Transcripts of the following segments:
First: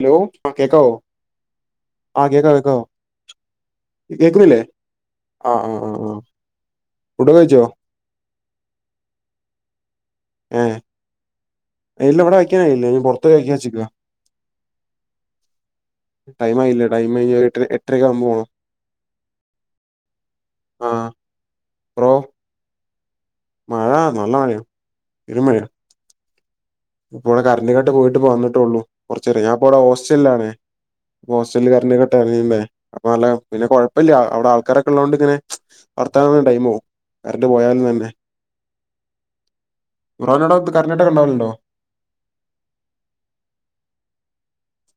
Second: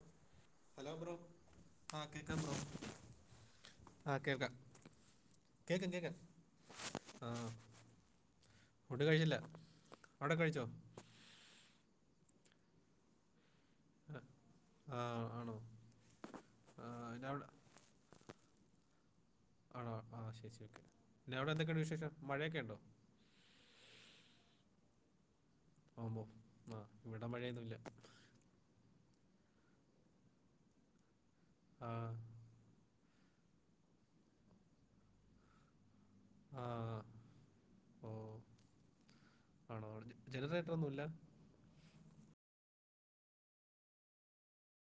Hello ആ കേക്കാവോ hello bro ആഹ് ആ കേൾക്കാം കേക്കാ ബ്രോ കേക്കാവോ ആഹ് കേക്കാം, കേക്കുന്നില്ലേ ആ ആ ആ കേക്കാം, ആ കേക്കാം ഫുഡൊക്കെ ആഹ് കഴിച്ചോ ഫുഡ് കഴിച്ചില്ല, അവിടെ ഏ കഴിച്ചോ? ഇല്ല ഇവിടെയ്ക്കാനായില്ല ഇനി പുറത്ത് പോവാ കഴിക്കാന്നെച്ചേക്കുവാ ആ, ആ ആണോ ടൈം ആയില്ല, ആ, ടൈം പിന്നെ കഴിഞ്ഞ അവിടെ എട്ടര എട്ടരക്കെ ആവുമ്പോ പോണം ആണോ ആഹ് ശരി, ഓക്കെ ആ പിന്നെ അവിടെ എന്തൊക്കെണ്ട് വിശേഷം ബ്രോ മഴയൊക്കെണ്ടോ? മഴ നല്ല മഴയാ പെരുംമഴയാ ആവുമ്പോ ഇപ്പോവ്ടെ കറണ്ട് കട്ട് പോയിട്ടിപ്പ വന്നിട്ടേള്ളൂ കുറച്ചേരായി ഞാൻപ്പ ഇവിടെ ഹോസ്റ്റലിലാണ് ഹോസ്റ്റല് ആ [unintelligible] അപ്പൊ നല്ല പിന്നെ കുഴപ്പില്ല അവിടെ ആൾക്കാരൊക്കെ ഉള്ളതു കൊണ്ടിങ്ങനെ വർത്താനം പറഞ്ഞ് ആ ടൈമ് പോം കറണ്ട് പോയാലും തന്നെ ഓ ആണോ [unintelligible] ന്റോടെ കറണ്ട് ജനറേറ്റർ കട്ടൊക്കെ ഒന്നുമില്ല ഇണ്ടാവലുണ്ടോ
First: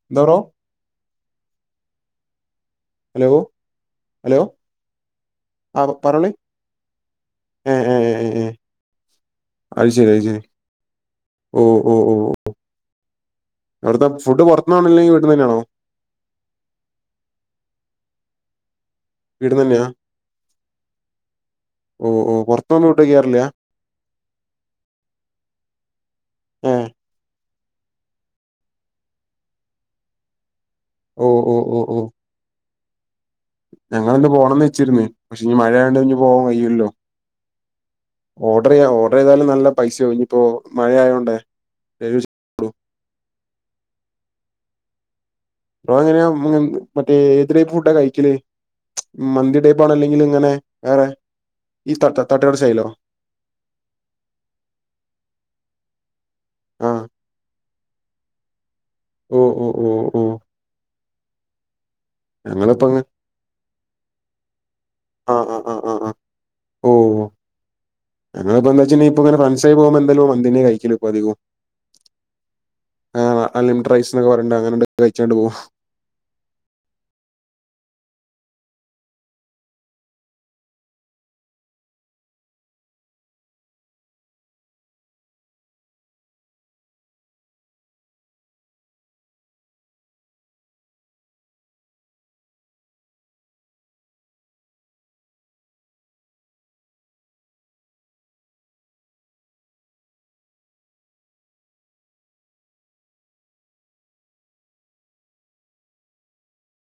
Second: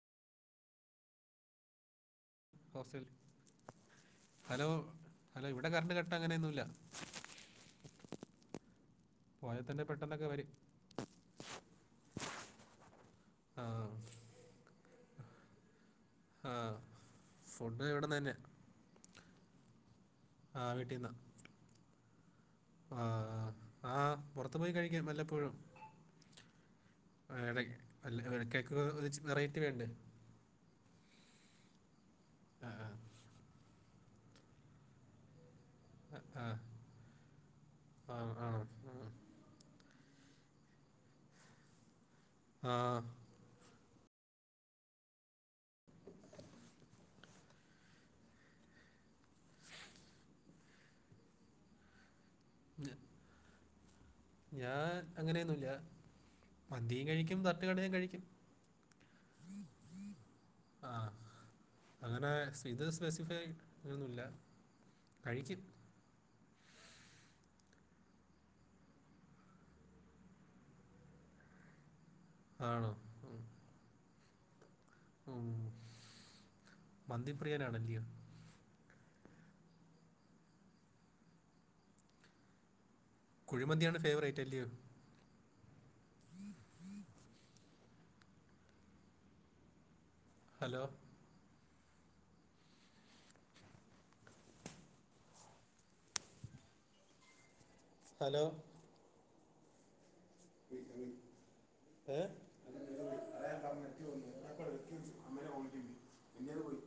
എന്താ ബ്രോ ഹോസ്റ്റൽ ഹലോ ഹലോ അല്ല ഇവിടെ ആ കറണ്ട് പറഞ്ഞോളി കട്ടങ്ങനെയൊന്നുല്ല ഏ ഏ ഏ ഏ പോയ തന്നെ പെട്ടെന്നൊക്കെ വരും ഓഹ് ഓഹ് ഓഹ് ആ അവിടുത്തെ ഫുഡ് പൊറത്ത്ന്നാണോ അല്ലെങ്കി വീട്ട്ന്ന്തന്നേണോ? ആഹ് ഫുഡ് ഇവടന്ന്ന്നെയാ ഇവിട്ന്നന്നെയാ ഓഹ് ഓഹ് പൊറ ആഹ്, ആഹ് ആ പൊറത്തു പോയി കഴിക്കും വല്ലപ്പോഴും ഏഹ്. അ ഇടക് അല്ല ഇടക്കൊക്കെ കൊറച്ചു വെറേറ്റി വേണ്ടെ ഓഹ് ഓഓഓഹ് അഹ് ആഹ് ഞങ്ങിളിന്ന് പോണന്ന് വച്ചിരുന്ന് പക്ഷേ ഇഞ്ഞി മഴായോണ്ട് ഇഞ് ആ പോവാൻ ആ കയ്യൂലല്ലോ, ആ, ആണോ ഓഡറയ്യ, ആ ഓഡറയ്താലും നല്ല പൈസാവുഞ്ഞിപ്പോ മഴയായോണ്ടേ [unintelligible] ആഹ് എങ്ങനെയാ [unintelligible] മറ്റേ ഏത് ടൈപ്പ് ഫുഡാ കയിക്കല്, മന്തി ടൈപ്പാണ അല്ലെങ്കിൽ ഇങ്ങനെ വേറെ ഈ തട്ട തട്ട്കട സ്റ്റൈലോ? ഞ- ഞാൻ അങ്ങനെയൊന്നുല്ല ആഹ്. മന്തിയും കഴിക്കും ത തട്ട്കടയും കഴിക്കും ഓ ഓ ഓ ഓ ആഹ് അങ്ങനെ സ് ഞങ്ങളിപ്പോ ഇത് അങ്ങ് സ്പെസിഫൈ അങ്ങനെന്നുല്ല ആഹ് കഴിക്കും ആഹ് ആഹ് ആഹ് ആഹ്. ഓ ഞങ്ങളിപ്പോ എന്താച്ചണ്ടെങ്കി ഇപ്പോങ്ങനെ ഫ്രൻസായി പോവുമ്പൊ എന്തായലും മന്തിയെന്നെ കയ്ക്കല് ഇപ്പധികം ആണോ ആഹ് അൺലിമിറ്ററൈസ്ന്നൊക്കെ പറഞ്ഞിട്ട് അങ്ങനണ്ട് മ്മ് മന്തി പ്രിയനാണല്ല്യൊ കുഴിമന്തിയാണ് ഫേവറേറ്റ് അല്യോ ഹലോ ഹലോ [unintelligible] ഏഹ് മിഞ്ഞാന്ന് പോയി..